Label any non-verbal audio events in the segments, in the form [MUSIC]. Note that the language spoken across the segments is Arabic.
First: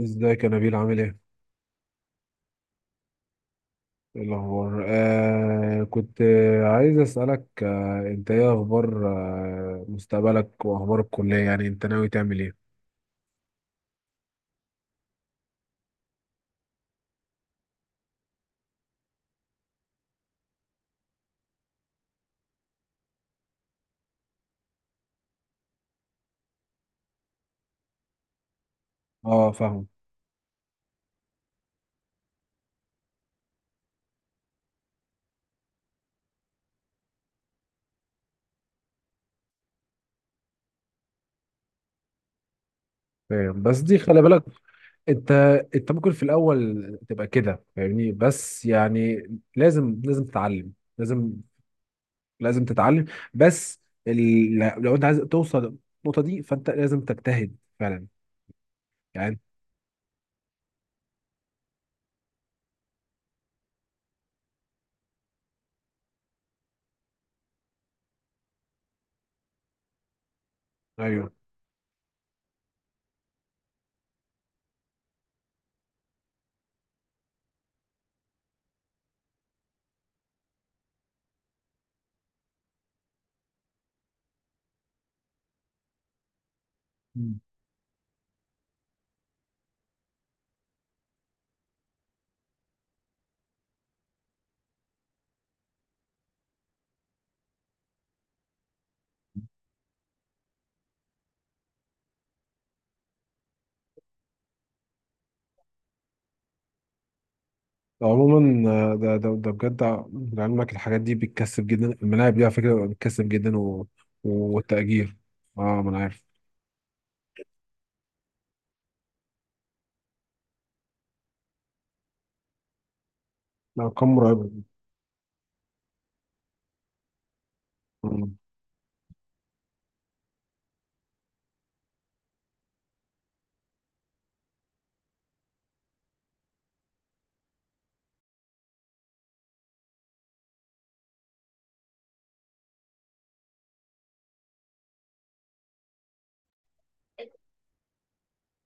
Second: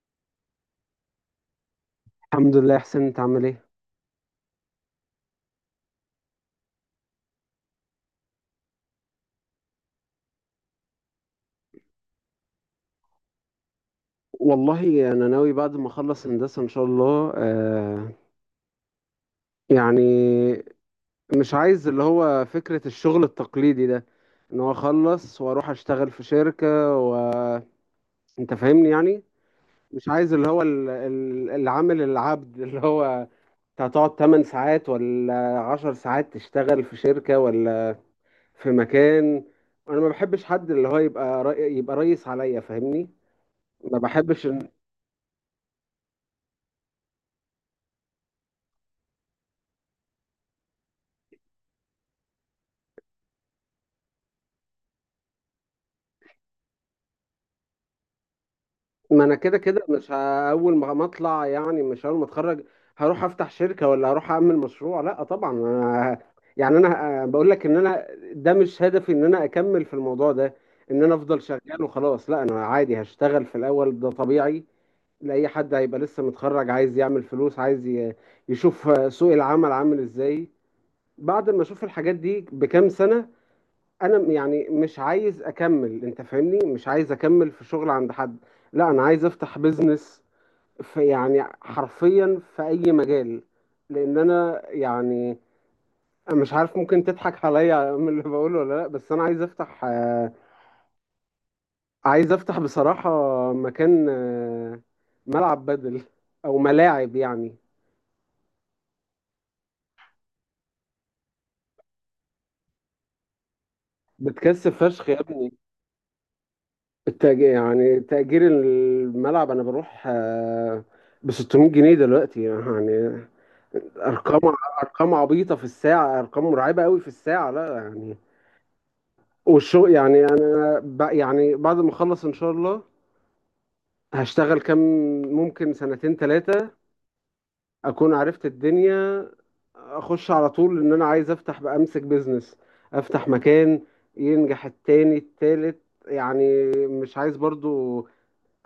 ازيك يا نبيل، عامل ايه؟ الحمد لله يا حسين، انت عامل ايه؟ ايه الأخبار؟ كنت، عايز أسألك، أنت إيه أخبار مستقبلك وأخبار الكلية، يعني أنت ناوي تعمل إيه؟ والله انا ناوي بعد ما اخلص هندسه ان شاء الله، يعني مش عايز اللي هو فكره الشغل التقليدي ده، ان هو اخلص واروح اشتغل في شركه، وانت فاهمني يعني. أه، فاهم مش عايز اللي هو العامل العبد اللي هو انت هتقعد 8 ساعات ولا 10 ساعات تشتغل في شركه ولا في مكان. انا ما بحبش حد اللي هو يبقى يبقى ريس عليا، فاهمني؟ فاهم، بس دي ما خلي بالك. بحبش. أنت أنت ممكن في الأول تبقى كده، فاهمني، بس يعني لازم لازم تتعلم، لازم لازم تتعلم بس ال... لو أنت عايز توصل النقطة دي فأنت لازم تجتهد فعلا ما انا يعني. كده كده مش ه- اول ما اطلع، يعني مش اول ما اتخرج، هروح افتح شركه ولا هروح اعمل مشروع، لا طبعا. أنا يعني انا بقول لك ان انا ده مش هدفي ان انا اكمل في الموضوع ده، ان انا أيوه. افضل شغال وخلاص. لا انا عادي هشتغل في الاول، ده طبيعي لاي حد هيبقى لسه متخرج، عايز يعمل فلوس، عايز يشوف سوق العمل عامل ازاي. بعد ما اشوف الحاجات دي بكام سنه، يعني مش عايز اكمل انت فاهمني، مش عايز اكمل في شغل عند حد. لا انا عايز افتح بيزنس في، يعني حرفيا، في اي مجال. لان انا يعني مش عارف ممكن تضحك عليا [LAUGHS] من اللي بقوله ولا لا، بس انا عايز افتح، عايز افتح بصراحة مكان، ملعب بدل، او ملاعب يعني. عموما ده ده ده بجد، لعلمك الحاجات دي بتكسب جدا، الملاعب دي على فكره بتكسب جدا بتكسب فشخ والتأجير. يا ابني. اه، ما انا عارف. التأجير يعني تأجير الملعب، انا بروح ب 600 جنيه دلوقتي يعني. لا، ارقام ارقام، مرعبه. ارقام عبيطه في الساعه، ارقام مرعبه قوي في الساعه، لا يعني. مم. والشغل يعني انا يعني بعد ما اخلص ان شاء الله هشتغل كام، ممكن سنتين ثلاثه، اكون عرفت الدنيا. اخش على طول ان انا عايز افتح بقى، امسك بيزنس، افتح مكان، ينجح التاني التالت. يعني مش عايز برضو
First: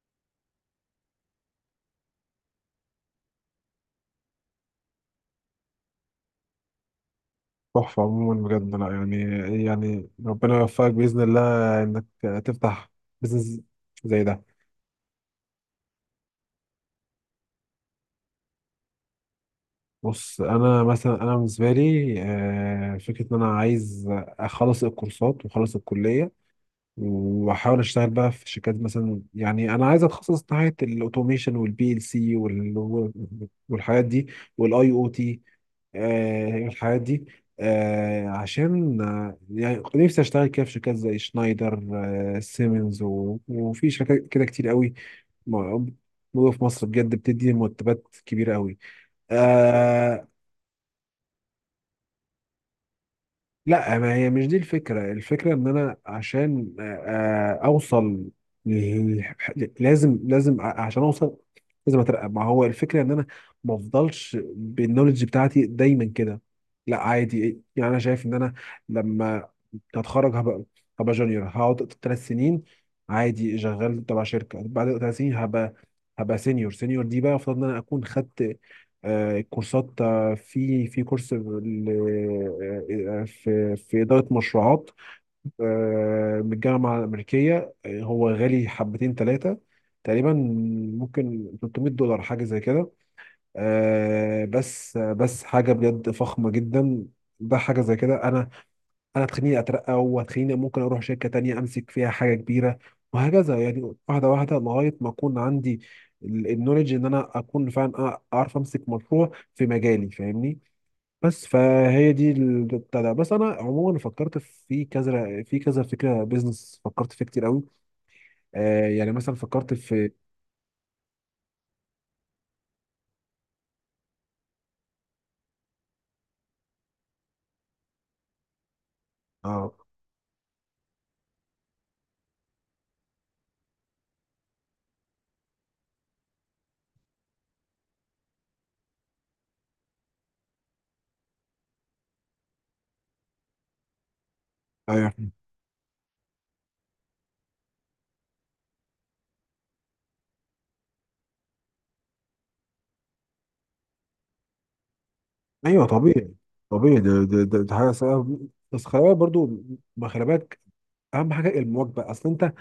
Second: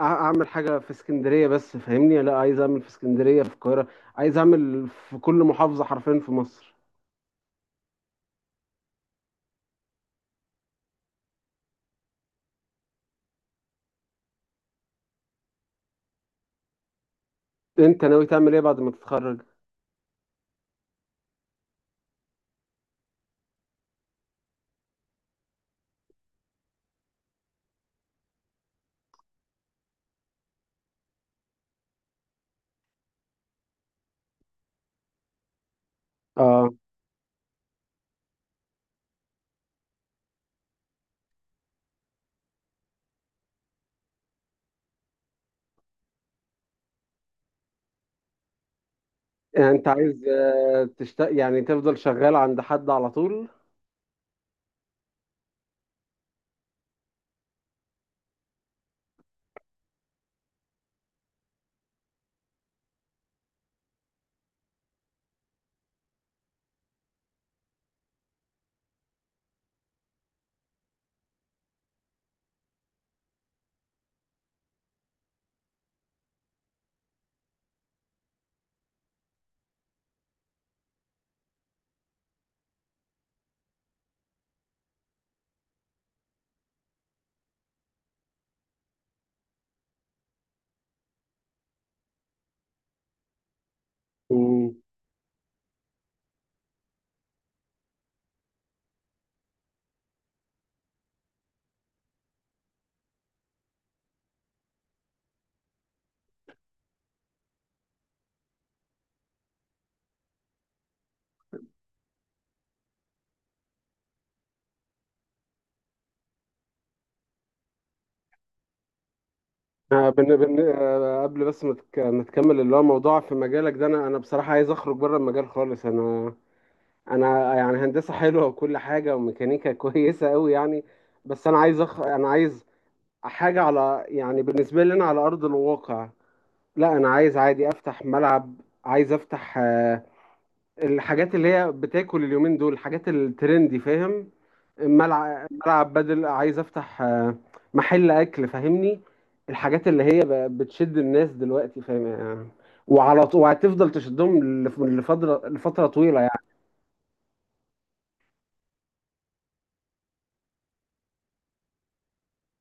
اعمل حاجه في اسكندريه بس فاهمني، لا عايز اعمل في اسكندريه في القاهره، عايز اعمل في كل محافظه حرفيا في مصر. تحفه. عموما بجد، لا يعني ربنا يوفقك باذن الله انك تفتح بزنس زي ده. انت ناوي تعمل ايه بعد ما تتخرج؟ بص، انا مثلا انا بالنسبه لي فكره ان انا عايز اخلص الكورسات واخلص الكليه، واحاول اشتغل بقى في شركات مثلا، يعني انا عايز اتخصص ناحيه الاوتوميشن والبي ال سي والحاجات دي، والاي او تي اه. الحاجات دي. عشان يعني نفسي اشتغل كده في شركات زي شنايدر، سيمنز وفي شركات كده كتير قوي موجوده في مصر بجد، بتدي مرتبات كبيره قوي. يعني انت عايز، يعني تفضل شغال عند حد على طول؟ لا، ما هي مش دي الفكرة. الفكرة ان انا عشان اوصل، ل- لازم لازم، عشان اوصل لازم اترقى. ما هو الفكرة ان انا ما افضلش بالنولج بتاعتي دايما كده. لا عادي، يعني انا شايف ان انا لما اتخرج هبقى، هبقى جونيور، هقعد 3 سنين عادي شغال تبع شركة. بعد 3 سنين هبقى هبقى سينيور. سينيور دي بقى المفروض ان انا اكون خدت كورسات. في كورس في إدارة مشروعات، من الجامعة الأمريكية. هو غالي حبتين ثلاثة تقريبا، ممكن 300 دولار حاجة زي كده. مم. بس حاجة بجد فخمة جدا. ده حاجة زي كده. أنا هتخليني أترقى، وهتخليني ممكن أروح شركة تانية أمسك فيها حاجة كبيرة، وهكذا، يعني واحدة واحدة لغاية ما أكون عندي النولج إن أنا أكون فعلا أعرف أمسك مشروع في مجالي، فاهمني. بس فهي دي بتاع ده. بس انا عموما فكرت في كذا في كذا فكره بيزنس، فكرت فيه كتير قوي. يعني مثلا فكرت في... آه، بن... بن... آه، قبل بس ما تكمل اللي هو موضوع في مجالك ده، انا انا بصراحة عايز اخرج بره المجال خالص. انا انا يعني هندسة حلوة وكل حاجة وميكانيكا [LAUGHS] اه، كويسة قوي يعني. بس انا عايز، انا عايز حاجة على، يعني بالنسبة لي انا على ارض الواقع. لا انا عايز عادي افتح ملعب، عايز افتح الحاجات اللي هي بتاكل اليومين دول، الحاجات الترندي فاهم. ايوه ملعب، ملعب بدل، عايز افتح محل اكل فاهمني. الحاجات اللي هي بتشد الناس دلوقتي فاهم؟ وعلى طول، وهتفضل تشدهم لفتره، ايوه، لفتره طويله طبيعي يعني. طبيعي. ده حاجه صعبة. بس خلي بالك برضو، ما خلي بالك اهم حاجه المواكبه، اصل انت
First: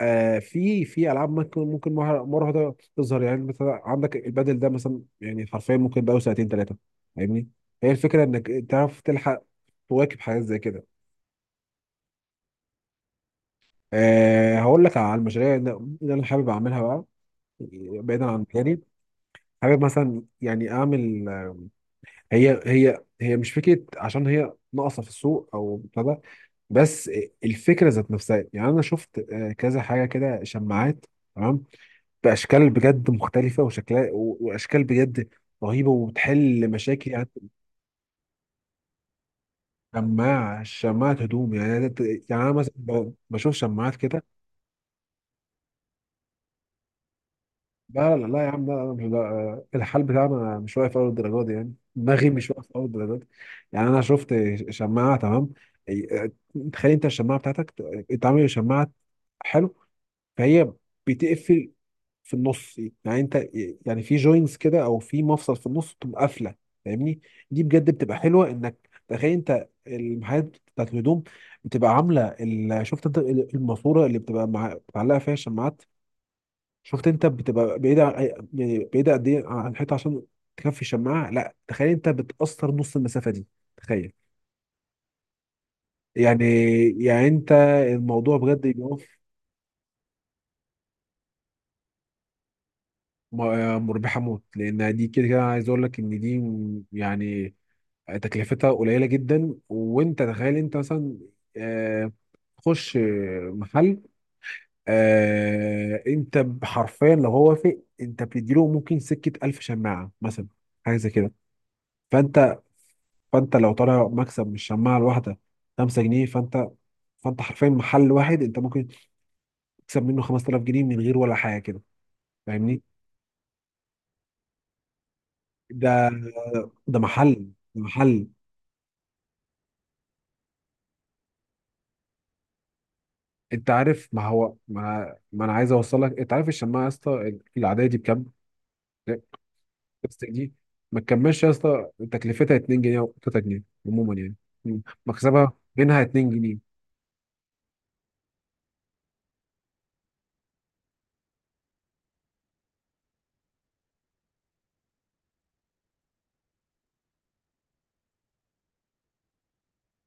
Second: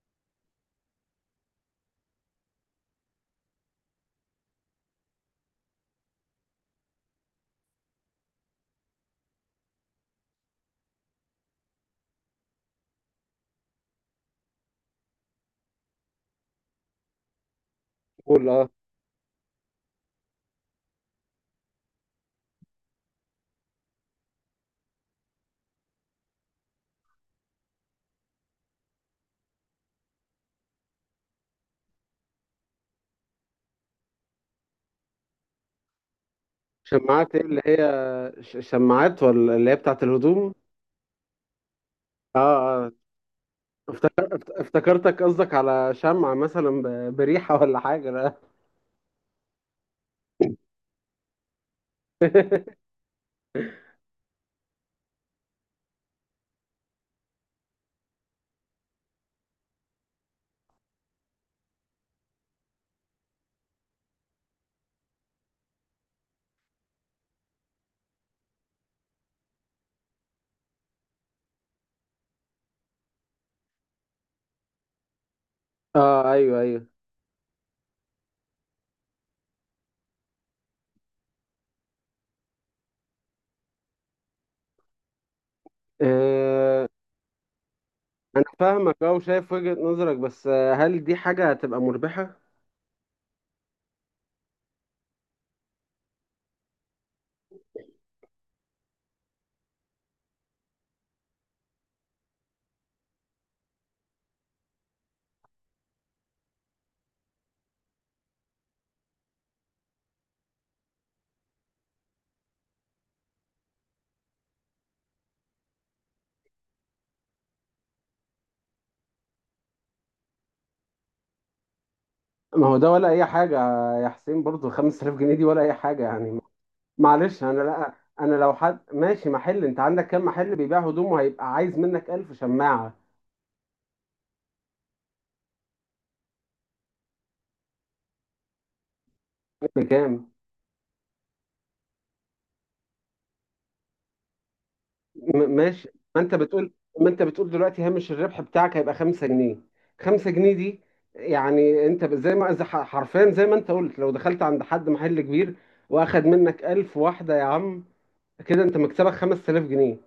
في العاب، ممكن مرة واحده تظهر، يعني مثلا عندك البادل ده مثلا يعني، حرفيا ممكن بقى سنتين ثلاثه، فاهمني. هي الفكره انك تعرف تلحق، تواكب حاجات زي كده. أه، هقول لك على المشاريع اللي انا حابب اعملها بقى بعيدا عن قول اه. مجالي. حابب مثلا يعني اعمل هي مش فكره عشان هي ناقصه في السوق او ابتدى، بس الفكره ذات نفسها. يعني انا شفت كذا حاجه كده، شماعات، تمام، باشكال بجد مختلفه وشكلها واشكال بجد رهيبه وبتحل مشاكل يعني. شماعات ايه اللي هي؟ شماعات ولا اللي هي بتاعت الهدوم؟ شماعه هدوم، يعني اه، يعني انا مثلا اه. بشوف شماعات كده. افتكرتك قصدك على شمعة مثلا بريحة ولا حاجة، لا لا لا. لا يا عم، لا انا مش، لا الحال بتاعنا مش واقف اول الدرجه دي، يعني دماغي مش واقف اول الدرجه دي. يعني انا شفت شماعه، تمام، إيه، تخيل انت الشماعه بتاعتك اتعمل شماعه، حلو، فهي بتقفل في النص، يعني انت يعني في جوينتس كده او في مفصل في النص بتبقى قافله، فاهمني. دي بجد بتبقى حلوه، انك تخيل انت المحلات بتاعت الهدوم بتبقى عامله شفت انت الماسوره اللي بتبقى معلقه فيها الشماعات. اه، ايوه، ايوه. شفت انت بتبقى بعيدة يعني بعيدة قد ايه عن الحيطة عشان تكفي الشماعة، لا تخيل انت بتأثر نص المسافة دي، تخيل يعني آه، يعني انت الموضوع انا بجد فاهمك، اه، يقف. وشايف وجهة نظرك، بس هل دي حاجة هتبقى مربحة؟ مربحة موت، لان دي كده كده عايز اقول لك ان دي يعني تكلفتها قليلة جدا، وانت تخيل انت مثلا آه، تخش محل. انت حرفيا لو هو وافق انت بتديله ممكن سكة 1000 شماعة مثلا، حاجة زي كده. فانت فانت لو طالع مكسب من الشماعه الواحده 5 جنيه، فانت حرفيا محل واحد انت ممكن تكسب منه 5000 جنيه من غير ولا حاجه كده، ما هو فاهمني. ده ولا اي حاجة يا حسين، برضو 5000 جنيه دي ولا اي ده حاجة يعني. ده محل، معلش. انا ده لا. محل. انا لو حد ماشي محل، انت عندك كام محل بيبيع هدوم وهيبقى عايز منك 1000 شماعة؟ انت عارف، ما هو ما انا عايز اوصل لك، انت عارف الشماعه يا اسطى العاديه دي بكام؟ بلاستيك بكام؟ دي، ما تكملش يا اسطى تكلفتها 2 جنيه او 3 جنيه عموما يعني. مم. مكسبها ماشي. منها ما 2 انت جنيه بتقول ما انت بتقول دلوقتي هامش الربح بتاعك هيبقى 5 جنيه، 5 جنيه دي يعني. انت زي ما، زي حرفيا زي ما انت قلت، لو دخلت عند حد محل كبير واخد منك 1000 واحدة، يا عم كده انت مكسبك 5000 جنيه.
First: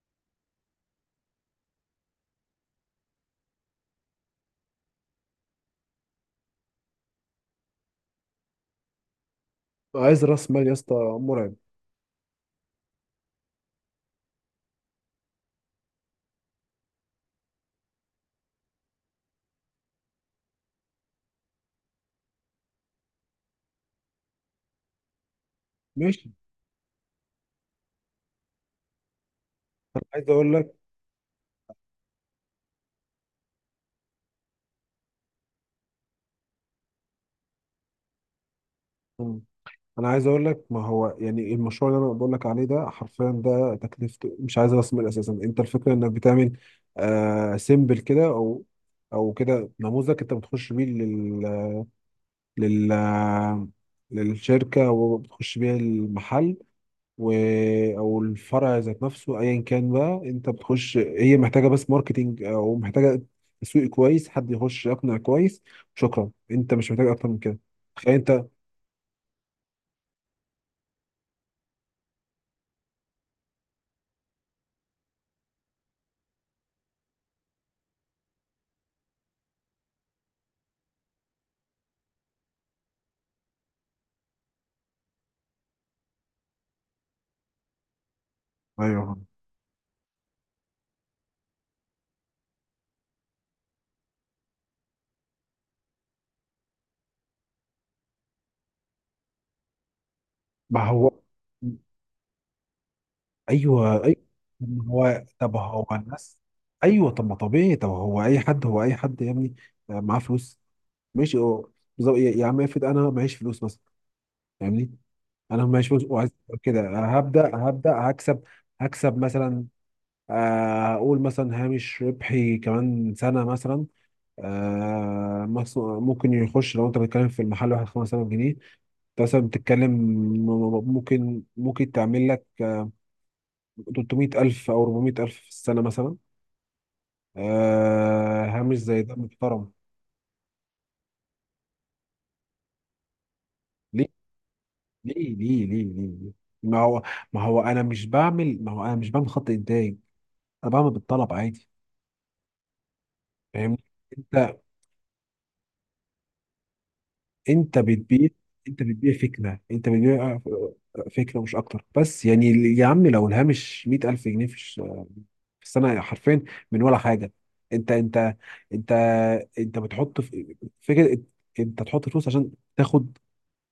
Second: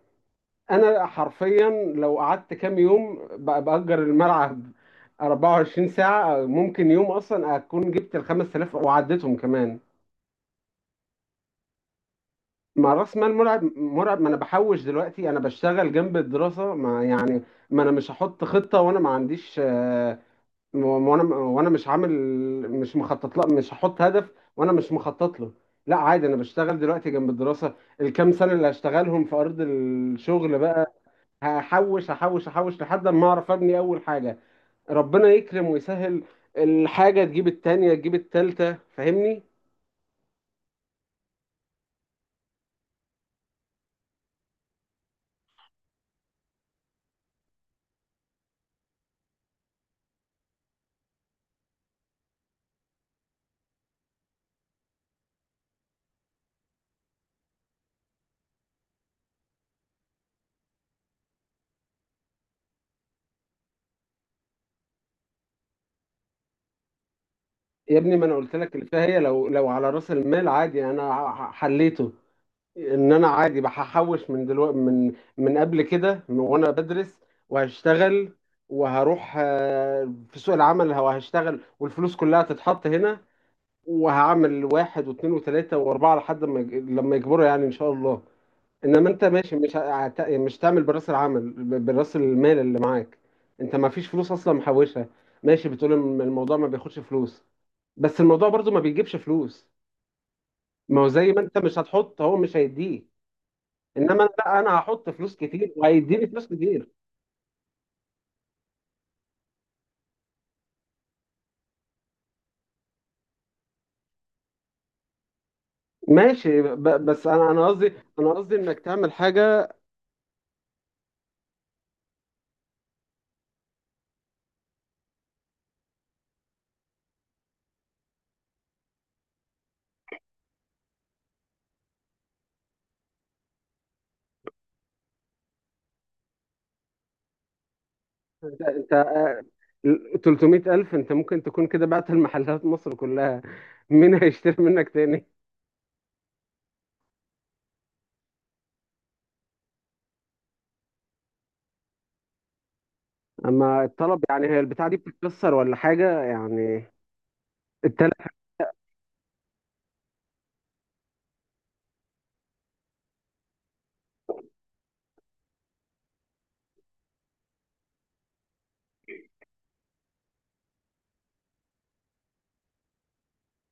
انا حرفيا لو قعدت كام يوم باجر الملعب 24 ساعه، ممكن يوم اصلا اكون جبت ال 5000 وعديتهم كمان. عايز راس مال يا اسطى مرعب، مع راس مال مرعب، مرعب. ما انا بحوش دلوقتي، انا بشتغل جنب الدراسه ما يعني. ما انا مش هحط خطه وانا ما عنديش، وانا وانا مش عامل، مش مخطط. لا مش هحط هدف وانا مش مخطط له. لا عادي، ماشي. انا بشتغل دلوقتي جنب الدراسه. الكام سنه اللي هشتغلهم في ارض عايز الشغل اقول بقى، هحوش هحوش هحوش لحد ما اعرف ابني اول حاجه. ربنا يكرم ويسهل. الحاجه تجيب التانية تجيب التالتة لك فاهمني. انا عايز اقول لك، ما هو يعني المشروع اللي انا بقول لك عليه ده حرفيا، ده تكلفته مش عايز راس مال اساسا. انت الفكره انك بتعمل سيمبل كده، او كده نموذج، انت بتخش بيه لل للشركه وبتخش بيه المحل، و او الفرع ذات نفسه ايا كان بقى. انت بتخش هي محتاجه بس ماركتينج او محتاجه تسويق كويس، حد يخش يقنع كويس، شكرا، انت مش محتاج اكتر من كده. يا تخيل ابني، ما انا انت. قلت لك اللي فيها، هي لو على راس المال عادي يعني انا حليته. ان انا عادي بحوش من دلوقتي، من قبل كده، من وانا بدرس وهشتغل وهروح في سوق العمل وهشتغل، والفلوس كلها تتحط هنا، وهعمل واحد واثنين وثلاثة واربعة لحد ما لما يكبروا يعني ان شاء الله. انما ايوه، انت ماشي، مش تعمل براس العمل، براس المال اللي معاك، انت ما فيش فلوس اصلا محوشها. ماشي بتقول إن الموضوع ما بياخدش فلوس، بس الموضوع برضو ما بيجيبش فلوس. ما ما هو هو. زي ما انت مش هتحط هو مش هيديه. ايوه ايوه، انما أنا لا، طب انا ما هحط هو، فلوس طب كتير هو وهيديني الناس. فلوس كتير. ايوه، طب ما طبيعي، طب هو اي حد، هو اي حد يا ابني، معاه فلوس، ماشي. هو بالظبط يا عم، افرض انا معيش فلوس مثلا، فاهمني. انا معيش فلوس وعايز ماشي كده، بس انا انا هبدا قصدي انا هكسب قصدي انك تعمل هكسب مثلا. حاجه. اقول مثلا هامش ربحي كمان سنه مثلا، ممكن يخش، لو انت بتتكلم في المحل واحد 5000 جنيه، انت مثلا بتتكلم ممكن تعمل لك 300000 او 400000 في السنه مثلا، انت هامش انت زي ده محترم. 300 الف، انت ممكن تكون كده بعت المحلات مصر كلها، ليه مين هيشتري منك تاني؟ ليه ليه ليه ليه؟ ما هو، ما هو انا مش بعمل ما هو انا مش بعمل خط انتاج، انا بعمل بالطلب عادي، فاهمني. اما الطلب يعني، انت هي البتاعة دي بتتكسر ولا حاجة يعني؟ انت التلات بتبيع انت بتبيع فكره، مش اكتر، بس يعني يا عم لو الهامش 100000 جنيه في السنه، حرفيا من ولا حاجه. انت انت انت انت بتحط في فكره، انت تحط فلوس عشان تاخد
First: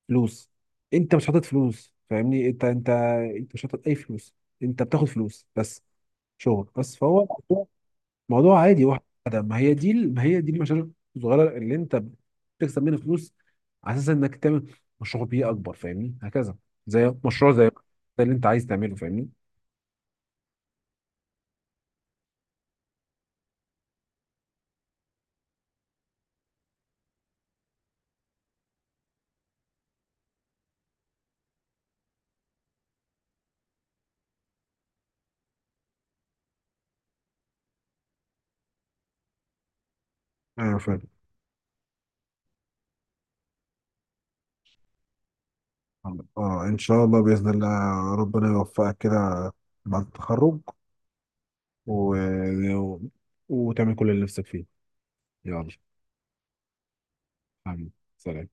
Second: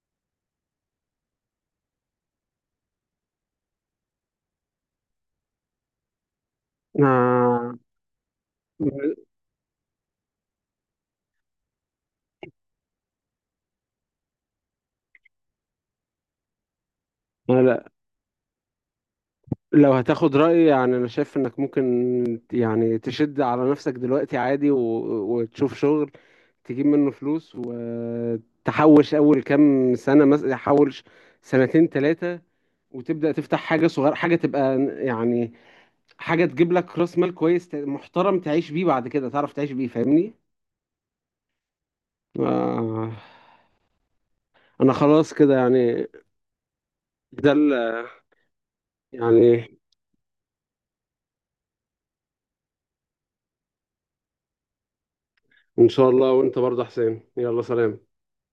فلوس، انت مش حاطط فلوس، فاهمني. انت مش حاطط اي فلوس، انت بتاخد فلوس بس، شغل بس، فهو موضوع، ما. عادي واحد ده. ما هي دي ما هي دي المشاريع الصغيره اللي انت بتكسب منها فلوس، على اساس انك تعمل مشروع بيه اكبر، فاهمني، هكذا. زي مشروع زي لا ده اللي انت عايز تعمله، فاهمني. لو هتاخد رأيي، يعني انا شايف انك ممكن يعني تشد على نفسك دلوقتي عادي و... وتشوف شغل، تجيب منه فلوس، وتحوش اول كام سنة مثلا تحوش سنتين ثلاثة، وتبدأ تفتح حاجة صغيرة، حاجة تبقى يعني حاجة تجيب لك راس مال كويس محترم تعيش بيه، بعد كده تعرف تعيش بيه، فاهمني؟ ايوه فاهم. آه، انا خلاص كده يعني. اه، ان شاء الله، باذن ده الله ربنا يوفقك كده يعني. بعد التخرج، و... و... وتعمل كل اللي نفسك فيه. يلا، إن شاء الله. وأنت برضه يا حسين يلا حبيبي، سلام. سلام.